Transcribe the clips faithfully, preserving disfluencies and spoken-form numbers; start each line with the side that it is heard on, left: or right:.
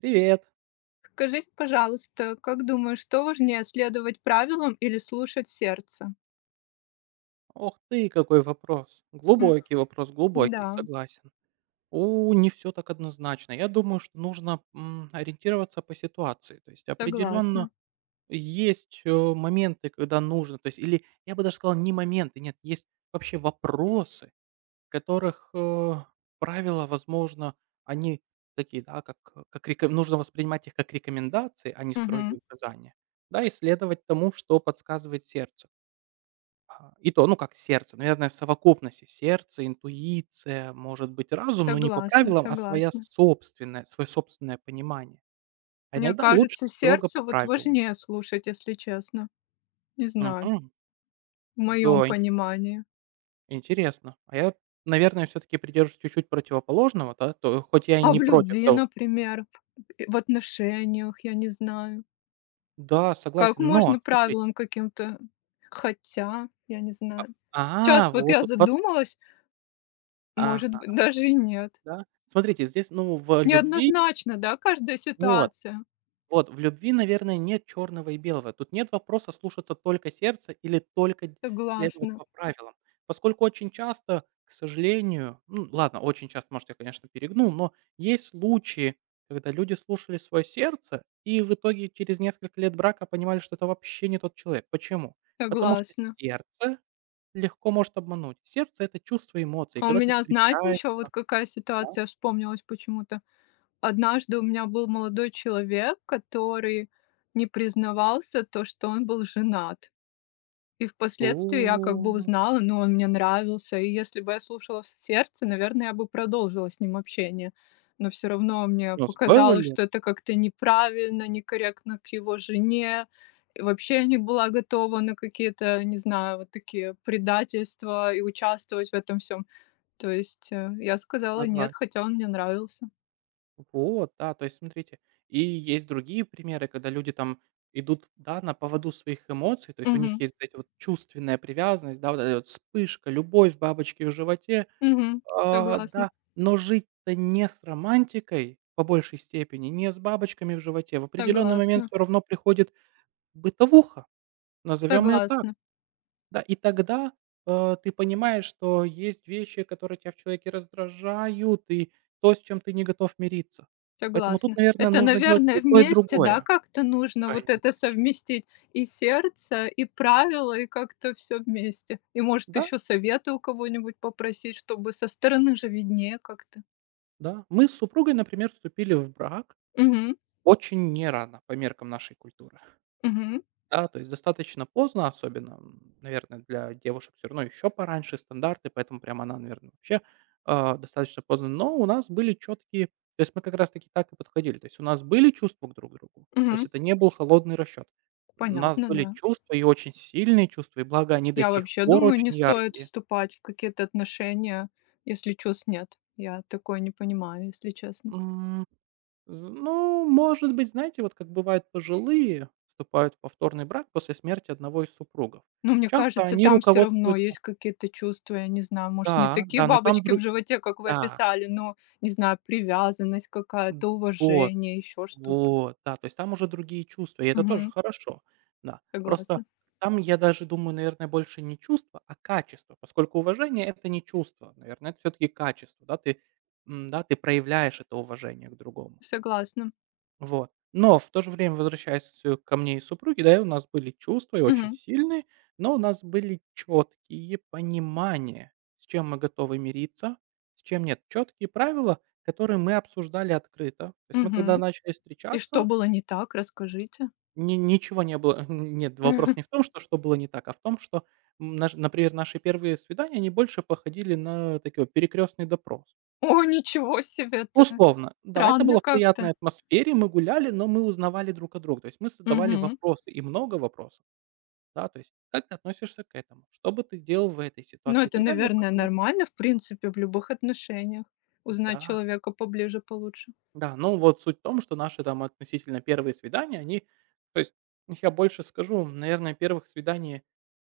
right: Привет.
left: Скажите, пожалуйста, как думаешь, что важнее, следовать правилам или слушать сердце?
right: Ох ты, какой вопрос.
left: М,
right: Глубокий вопрос,
left: да,
right: глубокий, согласен. У, не все так однозначно. Я думаю, что нужно м, ориентироваться по ситуации. То есть определенно
left: согласна.
right: есть э, моменты, когда нужно, то есть или я бы даже сказал не моменты, нет, есть вообще вопросы, которых э, правила, возможно, они такие, да, как э, как реком- нужно воспринимать их как рекомендации, а не строгие
left: Мгм.
right: указания, да, и следовать тому, что подсказывает сердце. А, и то, ну, как сердце, наверное, в совокупности сердце, интуиция, может быть, разум, но не по
left: Согласна,
right: правилам, а своя
left: согласна.
right: собственная свое собственное понимание. А
left: Мне
right: иногда лучше
left: кажется,
right: строго
left: сердце
right: по
left: вот
right: правилам.
left: важнее слушать, если честно. Не знаю,
right: Мгм.
left: в
right: Да,
left: моем
right: ин
left: понимании.
right: интересно. А я, наверное, все таки придерживаюсь чуть-чуть противоположного, да, то хоть я и
left: А
right: не
left: в
right: против
left: любви,
right: того.
left: например, в в отношениях, я не знаю.
right: Да,
left: Как
right: согласен, но
left: можно
right: смотрите,
left: правилам каким-то? Хотя, я не
right: а
left: знаю.
right: а,
left: Сейчас вот
right: вот
left: я
right: у вас.
left: задумалась, может быть,
right: Ага,
left: даже и нет.
right: да. Смотрите, здесь, ну, в любви
left: Неоднозначно, да, каждая
right: вот.
left: ситуация.
right: Вот, в любви, наверное, нет черного и белого. Тут нет вопроса слушаться только сердце или только д- следовать
left: Согласна,
right: по правилам. Поскольку очень часто, к сожалению, ну ладно, очень часто, может, я, конечно, перегнул, но есть случаи, когда люди слушали свое сердце и в итоге через несколько лет брака понимали, что это вообще не тот человек. Почему? Потому что
left: согласна.
right: сердце легко может обмануть. Сердце — это чувство эмоций.
left: А у
right: Когда ты
left: меня, знаете, еще вот
right: встречаешься...
left: какая
right: Да?
left: ситуация вспомнилась почему-то. Однажды у меня был молодой человек, который не признавался то, что он был женат. И впоследствии я как бы
right: О,
left: узнала, ну, он мне нравился. И если бы я слушала с сердце, наверное, я бы продолжила с ним общение. Но все равно мне
right: ну, стоило
left: показалось,
right: ли?
left: что это как-то неправильно, некорректно к его жене. И вообще я не была готова на какие-то, не знаю, вот такие предательства и участвовать в этом всем. То есть, э, я сказала нет,
right: Согласен.
left: хотя он мне нравился.
right: Вот, да, то есть смотрите. И есть другие примеры, когда люди там идут, да, на поводу своих эмоций, то есть у них
left: Угу,
right: есть вот эти вот чувственная привязанность, да, вот эта вот вспышка, любовь, бабочки в животе,
left: угу,
right: а,
left: согласна,
right: да. Но жить-то не с романтикой по большей степени, не с бабочками в животе. В определенный момент
left: согласна,
right: все равно приходит бытовуха, назовем ее так.
left: согласна.
right: Да, и тогда, э, ты понимаешь, что есть вещи, которые тебя в человеке раздражают, и то, с чем ты не готов мириться. Поэтому тут,
left: Согласна.
right: наверное,
left: Это,
right: нужно делать
left: наверное,
right: и то, и
left: вместе, да,
right: другое.
left: как-то нужно вот
right: Конечно.
left: это совместить и сердце, и правила, и как-то все вместе. И, может,
right: Да,
left: еще совета у кого-нибудь попросить, чтобы со стороны же виднее как-то.
right: да. Мы с супругой, например, вступили в брак
left: Мгм,
right: очень не рано по меркам нашей культуры.
left: мгм,
right: Да, то есть достаточно поздно, особенно, м, наверное, для девушек все равно еще пораньше стандарты, поэтому прям она, наверное, вообще, а, достаточно поздно. Но у нас были четкие, то есть мы как раз таки так и подходили. То есть у нас были чувства к друг другу, то
left: мгм.
right: есть это не был холодный расчет. У нас
left: Понятно,
right: были
left: да.
right: чувства, и очень сильные чувства, и благо они до
left: Я
right: сих
left: вообще
right: пор
left: думаю, не
right: очень
left: стоит
right: яркие.
left: вступать в какие-то отношения, если чувств нет. Я такое не понимаю, если честно.
right: М, з Ну, может быть, знаете, вот как бывает, пожилые вступают в повторный брак после смерти одного из супругов.
left: Ну, мне
right: Часто
left: кажется,
right: они
left: там все равно
right: руководствуются,
left: есть какие-то чувства, я не знаю, может, не
right: да,
left: такие
right: да, но там
left: бабочки в
right: друг.
left: животе, как вы
right: Да,
left: описали, но, не знаю, привязанность
right: м,
left: какая-то,
right: вот,
left: уважение, еще что-то.
right: вот, да, то есть там уже другие чувства, и это тоже
left: Мгм.
right: хорошо. Да, просто
left: Согласна,
right: там, я даже думаю, наверное, больше не чувство, а качество, поскольку уважение — это не чувство, наверное, это все таки качество, да, ты, м, да, ты проявляешь это уважение к другому.
left: согласна.
right: Вот. Но в то же время, возвращаясь э, ко мне и супруге, да, у нас были чувства и очень
left: Мгм,
right: сильные, но у нас были четкие понимания, с чем мы готовы мириться, с чем нет. Четкие правила, которые мы обсуждали открыто. То есть мы когда
left: мгм.
right: начали
left: И что
right: встречаться,
left: было не так, расскажите?
right: ни- ничего не было. Нет, вопрос не в том, что, что было не так, а в том, что, м, наш- например, наши первые свидания, они больше походили на такой перекрестный допрос.
left: О, ничего себе, это
right: Условно. Да, это
left: странно
right: было в
left: как-то.
right: приятной атмосфере, мы гуляли, но мы узнавали друг о друга. То есть мы задавали
left: Мгм.
right: вопросы, и много вопросов, да, то есть: "Как ты относишься к этому? Что бы ты делал в этой
left: Ну,
right: ситуации?" И
left: это,
right: так далее,
left: наверное,
right: потому что...
left: нормально, в принципе, в любых отношениях- узнать
right: Да,
left: человека поближе, получше.
right: да, ну вот суть в том, что наши там относительно первые свидания, они, то есть, я больше скажу, наверное, первых свиданий,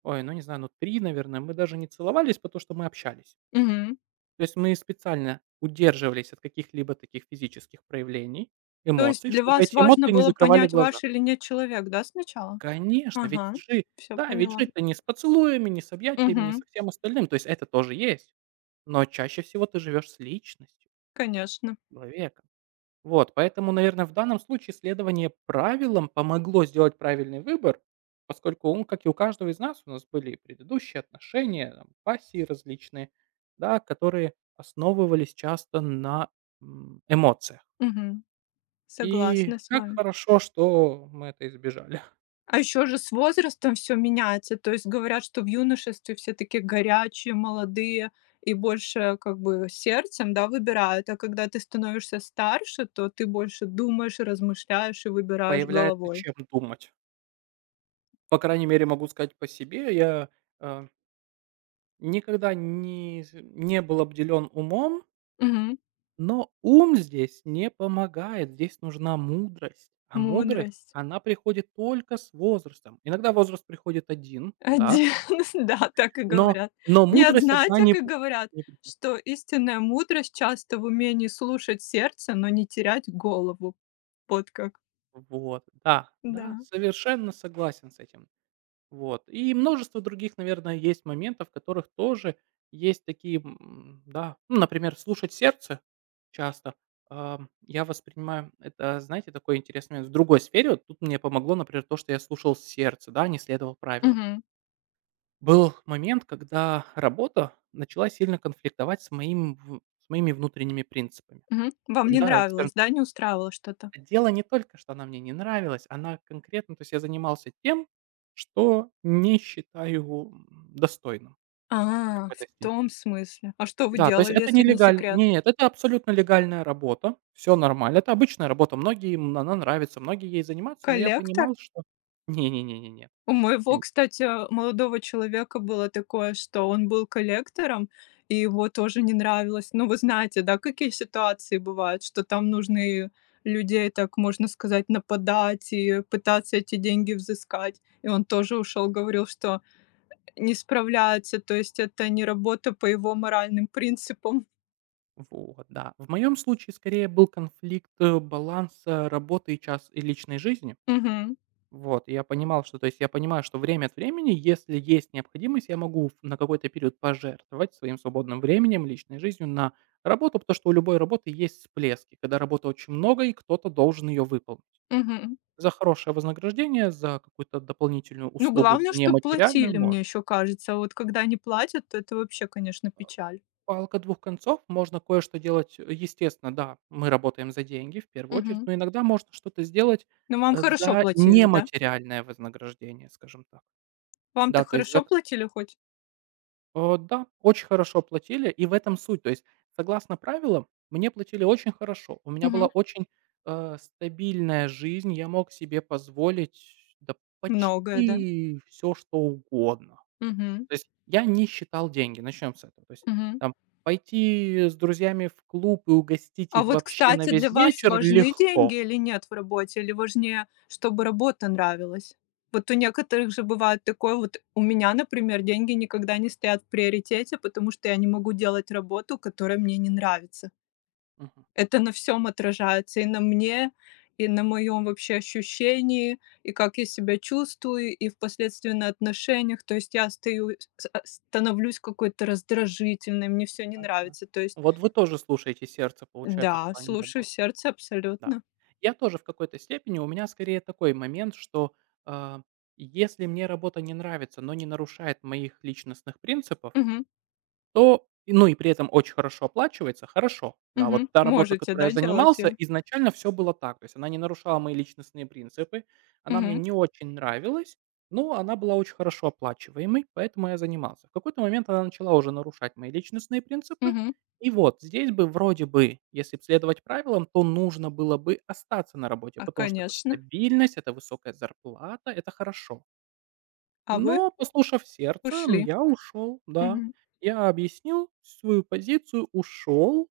right: ой, ну не знаю, ну три, наверное, мы даже не целовались, потому что мы общались.
left: Мгм.
right: То есть мы специально удерживались от каких-либо таких физических проявлений,
left: То есть
right: эмоций,
left: для
right: чтобы
left: вас
right: эти
left: важно
right: эмоции не
left: было
right: закрывали
left: понять,
right: глаза.
left: ваш или нет человек, да, сначала?
right: Конечно, ведь
left: Ага,
right: жи
left: все
right: да, ведь
left: поняла.
right: жить-то не с поцелуями, не с объятиями, не
left: Мгм.
right: со всем остальным. То есть это тоже есть, но чаще всего ты живешь с личностью,
left: Конечно.
right: человека. Вот, поэтому, наверное, в данном случае следование правилам помогло сделать правильный выбор, поскольку, он, как и у каждого из нас, у нас были и предыдущие отношения, там, пассии различные, да, которые основывались часто на, м, эмоциях.
left: Мгм.
right: И
left: Согласна с
right: как
left: вами.
right: хорошо, что мы это избежали.
left: А еще же с возрастом все меняется. То есть говорят, что в юношестве все такие горячие, молодые и больше как бы сердцем, да, выбирают. А когда ты становишься старше, то ты больше думаешь, размышляешь и выбираешь
right: Появляется
left: головой.
right: чем думать. По крайней мере, могу сказать по себе. Я, э, Никогда не з не был обделен умом,
left: Мгм.
right: но ум здесь не помогает. Здесь нужна мудрость. А мудрость,
left: Мудрость.
right: она приходит только с возрастом. Иногда возраст приходит один, да,
left: Один, да, так и
right: но
left: говорят.
right: но
left: Нет,
right: мудрость одна
left: знаете,
right: не
left: как
right: п
left: говорят,
right: не пу-
left: что истинная мудрость часто в умении слушать сердце, но не терять голову. Вот как.
right: Вот, да,
left: Да.
right: да, совершенно согласен с этим. Вот. И множество других, наверное, есть моментов, в которых тоже есть такие, м, да, ну, например, слушать сердце часто. Ам, я воспринимаю это, знаете, такой интересный момент. В другой сфере, вот тут мне помогло, например, то, что я слушал сердце, да, не следовал правилам.
left: Мгм.
right: Был момент, когда работа начала сильно конфликтовать с, моим, в- с моими внутренними принципами.
left: Мгм. Вам не
right: Да, скажем
left: нравилось, да, не устраивало что-то?
right: дело не только, что она мне не нравилась, она конкретно, то есть я занимался тем, что не считаю, м, достойным в
left: А, в
right: какой-то
left: том
right: степени.
left: смысле. А что вы
right: Да, то есть
left: делали,
right: это
left: если не
right: нелегаль
left: секрет?
right: нет, это абсолютно легальная работа, все нормально. Это обычная работа, многим она нравится, многие ей занимаются, но я
left: Коллектор?
right: понимал, что не не не не не,
left: У моего,
right: м,
left: кстати, молодого человека было такое, что он был коллектором, и его тоже не нравилось. Ну, вы знаете, да, какие ситуации бывают, что там нужно и людей, так можно сказать, нападать и пытаться эти деньги взыскать. И он тоже ушел, говорил, что не справляется, то есть это не работа по его моральным принципам.
right: вот, да. В моем случае скорее был конфликт, э, баланса работы и час и личной жизни.
left: Мгм,
right: Вот, и я понимал, что, то есть я понимаю, что время от времени, если есть необходимость, я могу в на какой-то период пожертвовать своим свободным временем, личной жизнью на работу, потому что у любой работы есть всплески, когда работы очень много, и кто-то должен ее выполнить.
left: мгм.
right: За хорошее вознаграждение, за какую-то дополнительную
left: Ну,
right: услугу
left: главное, что
right: нематериальную
left: платили, мне
right: можно.
left: еще кажется. А вот когда не платят, то это вообще, конечно,
right: А,
left: печаль.
right: Палка двух концов, можно кое-что делать, э, естественно, да, мы работаем за деньги в первую очередь,
left: Мгм.
right: но иногда можно что-то сделать
left: Но вам
right: э,
left: хорошо
right: за
left: платили, да?
right: нематериальное вознаграждение, скажем так.
left: Вам-то
right: Да, то есть за
left: хорошо платили хоть?
right: Э, да, очень хорошо платили, и в этом суть. То есть, согласно правилам, мне платили очень хорошо. У меня была
left: Мгм.
right: очень, э, стабильная жизнь, я мог себе позволить, да,
left: Многое, да?
right: почти все что угодно.
left: Мгм,
right: То есть я не считал деньги, начнем с этого. То есть
left: мгм.
right: там пойти с друзьями в клуб и угостить
left: А
right: их
left: вот,
right: вообще на
left: кстати, для
right: весь
left: вас
right: вечер
left: важны деньги
right: легко.
left: или нет в работе? Или важнее, чтобы работа нравилась? Вот у некоторых же бывает такое, вот у меня, например, деньги никогда не стоят в приоритете, потому что я не могу делать работу, которая мне не нравится.
right: Мгм.
left: Это на всем отражается: и на мне, и на моем вообще ощущении, и как я себя чувствую, и впоследствии на отношениях. То есть я стою с а, становлюсь какой-то раздражительной, мне все не
right: Да.
left: нравится. То есть
right: Вот вы тоже слушаете сердце, получается, в
left: да,
right: плане
left: слушаю
right: работы.
left: сердце
right: Да.
left: абсолютно.
right: Я тоже в какой-то степени, у меня скорее такой момент, что, а, если мне работа не нравится, но не нарушает моих личностных принципов,
left: Мгм,
right: то, и- ну и при этом очень хорошо оплачивается, хорошо. Да,
left: мгм.
right: вот та работа,
left: Можете,
right: которой я
left: да, делать
right: занимался,
left: её?
right: изначально все было так. То есть она не нарушала мои личностные принципы, она мне
left: Мгм,
right: не очень нравилась, но она была очень хорошо оплачиваемой, поэтому я занимался. В какой-то момент она начала уже нарушать мои личностные принципы.
left: мгм.
right: И вот здесь бы вроде бы, если б следовать правилам, то нужно было бы остаться на работе,
left: А,
right: потому что это
left: конечно.
right: стабильность, это высокая зарплата, это хорошо.
left: А вы
right: Но, послушав сердце,
left: ушли.
right: я ушел, да.
left: Мгм.
right: Я объяснил свою позицию, ушел,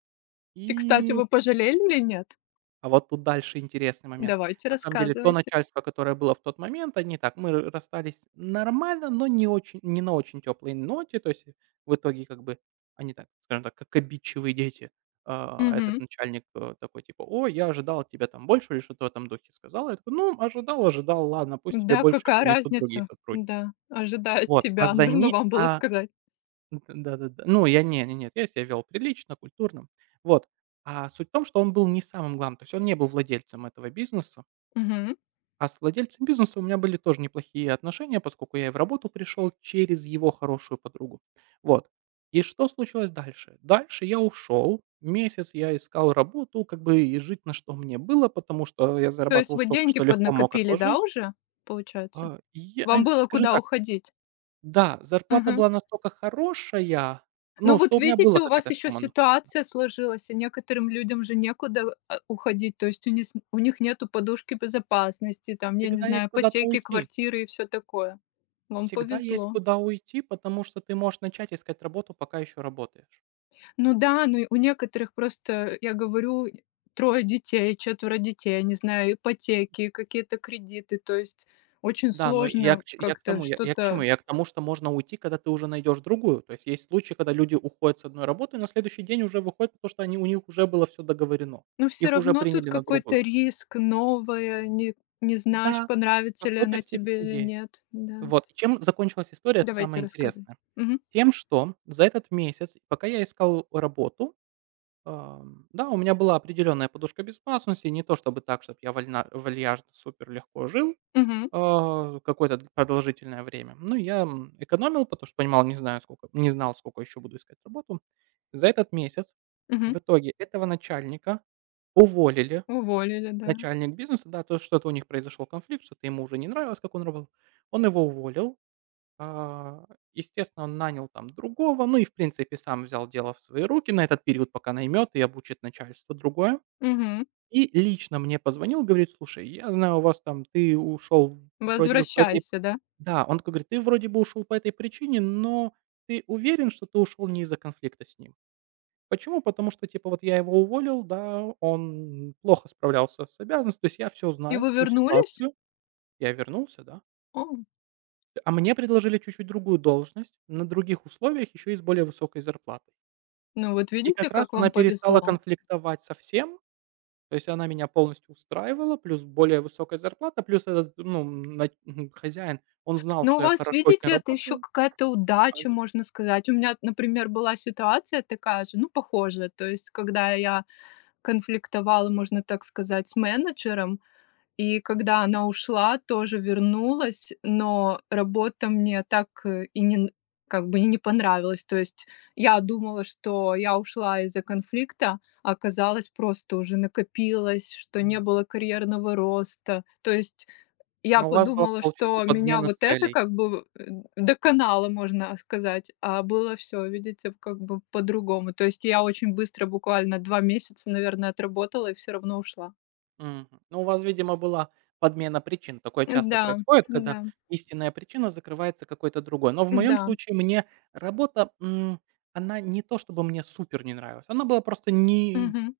left: И, кстати,
right: и...
left: вы пожалели или нет?
right: А вот тут дальше интересный момент.
left: Давайте,
right: На самом деле, то
left: рассказывайте.
right: начальство, которое было в тот момент, они так, мы р расстались нормально, но не очень, не на очень теплой ноте. То есть в итоге как бы они так, скажем так, как обидчивые дети. А, этот начальник, э, такой типа: "О, я ожидал от тебя там больше", или что-то в этом духе сказал. Я такой: "Ну, ожидал, ожидал, ладно, пусть тебе
left: Да,
right: больше
left: какая
right: принесут другие
left: разница?
right: сотрудники".
left: Да, ожидает
right: Вот, а
left: себя,
right: за
left: нужно
right: ни
left: вам было
right: а
left: сказать.
right: да-да-да. Ну, я не не нет, я себя вел прилично, культурно. Вот. А суть в том, что он был не самым главным, то есть он не был владельцем этого бизнеса,
left: Мгм.
right: а с владельцем бизнеса у меня были тоже неплохие отношения, поскольку я и в работу пришел через его хорошую подругу. Вот. И что случилось дальше? Дальше я ушел, месяц я искал работу, как бы и жить на что мне было, потому что я
left: То есть
right: зарабатывал
left: вы
right: столько,
left: деньги
right: что легко мог
left: поднакопили, да,
right: отложить.
left: уже, получается?
right: А, я,
left: Вам
right: а,
left: было
right: скажем
left: куда
right: так,
left: уходить?
right: да, зарплата
left: Мгм.
right: была настолько хорошая,
left: Ну
right: ну,
left: вот
right: что у меня
left: видите,
right: была
left: у вас
right: какая-то
left: еще
right: сумма. Ну,
left: ситуация сложилась, и некоторым людям же некуда а, уходить, то есть у них, у них нету подушки безопасности, там, я не
right: всегда есть
left: знаю,
right: куда-то
left: ипотеки,
right: уйти.
left: квартиры и все такое. Вам
right: Всегда есть
left: повезло.
right: куда уйти, потому что ты можешь начать искать работу, пока еще работаешь.
left: Ну да, ну и у некоторых просто, я говорю, трое детей, четверо детей, не знаю, ипотеки, какие-то кредиты. То есть очень
right: Да, но я
left: сложно
right: к, ч- я к
left: как-то
right: тому, я, я к чему?
left: что-то
right: Я к тому, что можно уйти, когда ты уже найдешь другую. То есть есть случаи, когда люди уходят с одной работы, и на следующий день уже выходят, потому что они, у них уже было все договорено.
left: но все
right: Их уже
left: равно тут
right: приняли на
left: какой-то
right: другую работу.
left: риск, новое, не не знаешь,
right: Да, в
left: понравится ли
right: какой-то
left: она тебе
right: степени
left: или
right: есть.
left: нет. Да.
right: Вот. И чем закончилась история, это
left: Давайте
right: самое
left: рассказывай.
right: интересное.
left: Мгм.
right: Тем, что за этот месяц, пока я искал работу, ам, да, у меня была определенная подушка безопасности, не то чтобы так, чтобы я вольна, вальяжно супер легко жил
left: Мгм.
right: а, какое-то д- продолжительное время. Ну, я м, экономил, потому что понимал, не знаю, сколько, не знал, сколько еще буду искать работу. За этот месяц
left: Мгм.
right: в итоге этого начальника уволили.
left: Уволили, да.
right: Начальник бизнеса, да, то есть что-то у них произошел конфликт, что-то ему уже не нравилось, как он работал. Он его уволил, а, естественно, он нанял там другого, ну и, в принципе, сам взял дело в свои руки на этот период, пока наймет и обучит начальство другое.
left: Мгм.
right: И лично мне позвонил, говорит, слушай, я знаю у вас там, ты ушел вроде бы по этой...
left: Возвращайся, да?
right: Да, он такой говорит, ты вроде бы ушел по этой причине, но ты уверен, что ты ушел не из-за конфликта с ним? Почему? Потому что, типа, вот я его уволил, да, он плохо справлялся с обязанностью, то есть я все
left: И
right: знаю,
left: вы
right: всю
left: вернулись?
right: ситуацию, я вернулся, да.
left: О,
right: А мне предложили чуть-чуть другую должность, на других условиях, еще и с более высокой зарплатой.
left: ну вот
right: И как
left: видите,
right: раз
left: как
right: она
left: вам
right: перестала
left: повезло.
right: конфликтовать со всем, то есть она меня полностью устраивала, плюс более высокая зарплата, плюс этот, ну, на хозяин, он знал,
left: Ну, у
right: что я
left: вас,
right: хорошо очень
left: видите, это еще
right: работаю.
left: какая-то
right: И
left: удача,
right: сразу,
left: можно сказать. У меня, например, была ситуация такая же, ну, похожая. То есть, когда я конфликтовала, можно так сказать, с менеджером, и когда она ушла, тоже вернулась, но работа мне так э, и не, н- как бы и не понравилась. То есть я думала, что я ушла из-за конфликта, а оказалось просто уже накопилось, что не
right: м,
left: было карьерного роста. То есть я
right: Ну, у вас была,
left: подумала,
right: получается,
left: что меня
right: подмена
left: вот это
right: целей.
left: как бы, э, доконало, можно сказать, а было все, видите, как бы по-другому. То есть я очень быстро, буквально два месяца, наверное, отработала и все равно ушла.
right: Мгм. Ну, у вас, видимо, была подмена причин. Такое часто
left: Да,
right: происходит, когда
left: да,
right: истинная причина закрывается какой-то другой. Но в моем
left: да,
right: случае мне работа, м, она не то чтобы мне супер не нравилась, она была просто не...
left: мгм.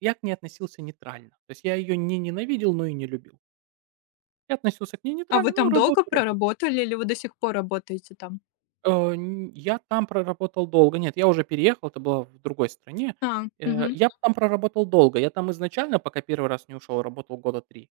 right: Я к ней относился нейтрально. То есть я ее не ненавидел, но и не любил. Я относился к ней
left: А вы
right: нейтрально, ну,
left: там долго
right: работа, работа.
left: проработали или вы до сих пор работаете там?
right: Э, н- Я там проработал долго. Нет, я уже переехал, это было в другой стране.
left: А,
right: Э,
left: мгм,
right: Я там проработал долго. Я там изначально, пока первый раз не ушел, работал года три.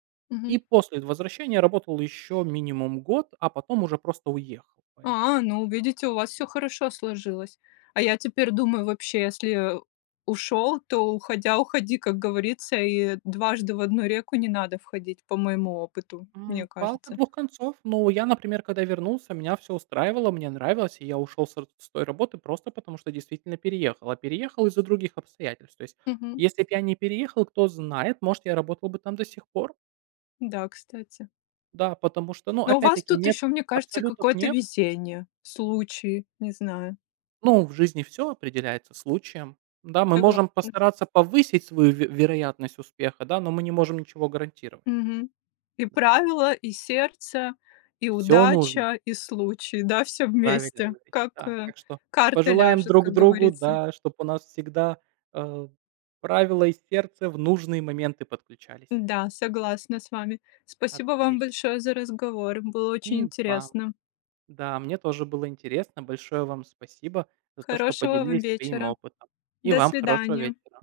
right: И
left: мгм.
right: после возвращения работал еще минимум год, а потом уже просто уехал. Поэтому,
left: А, ну, видите, у вас все
right: да.
left: хорошо сложилось. А я теперь думаю, вообще, если ушел, то, уходя, уходи, как говорится, и дважды в одну реку не надо входить, по моему опыту, мне
right: М, палка
left: кажется.
right: двух концов. Ну, я, например, когда вернулся, меня все устраивало, мне нравилось, и я ушел с р с той работы просто потому, что действительно переехал. А переехал из-за других обстоятельств. То есть,
left: Мгм.
right: если бы я не переехал, кто знает, может, я работал бы там до сих пор.
left: Да, кстати.
right: Да, потому что, ну,
left: Но у вас
right: опять-таки,
left: тут
right: нет,
left: еще, мне кажется,
right: абсолютов
left: какое-то
right: нет.
left: везение, случай, не знаю.
right: Ну, в жизни все определяется случаем. Да, мы
left: Согласна.
right: можем постараться повысить свою ве вероятность успеха, да, но мы не можем ничего гарантировать.
left: Мгм. И
right: Да,
left: правила, и сердце, и
right: всё нужно,
left: удача, и случай, да, все
right: правильно
left: вместе.
right: говорите,
left: Как,
right: да.
left: э,
right: Так что
left: карта
right: пожелаем
left: ляжет,
right: друг
left: как
right: другу,
left: говорится.
right: да, чтобы у нас всегда, э, правила и сердце в нужные моменты подключались.
left: Да, согласна с вами. Спасибо вам
right: Отлично.
left: большое за разговор. Было очень
right: И вам.
left: интересно.
right: Да, мне тоже было интересно. Большое вам спасибо за то, что
left: Хорошего вам
right: поделились своим
left: вечера.
right: опытом. И
left: До
right: вам хорошего
left: свидания.
right: вечера.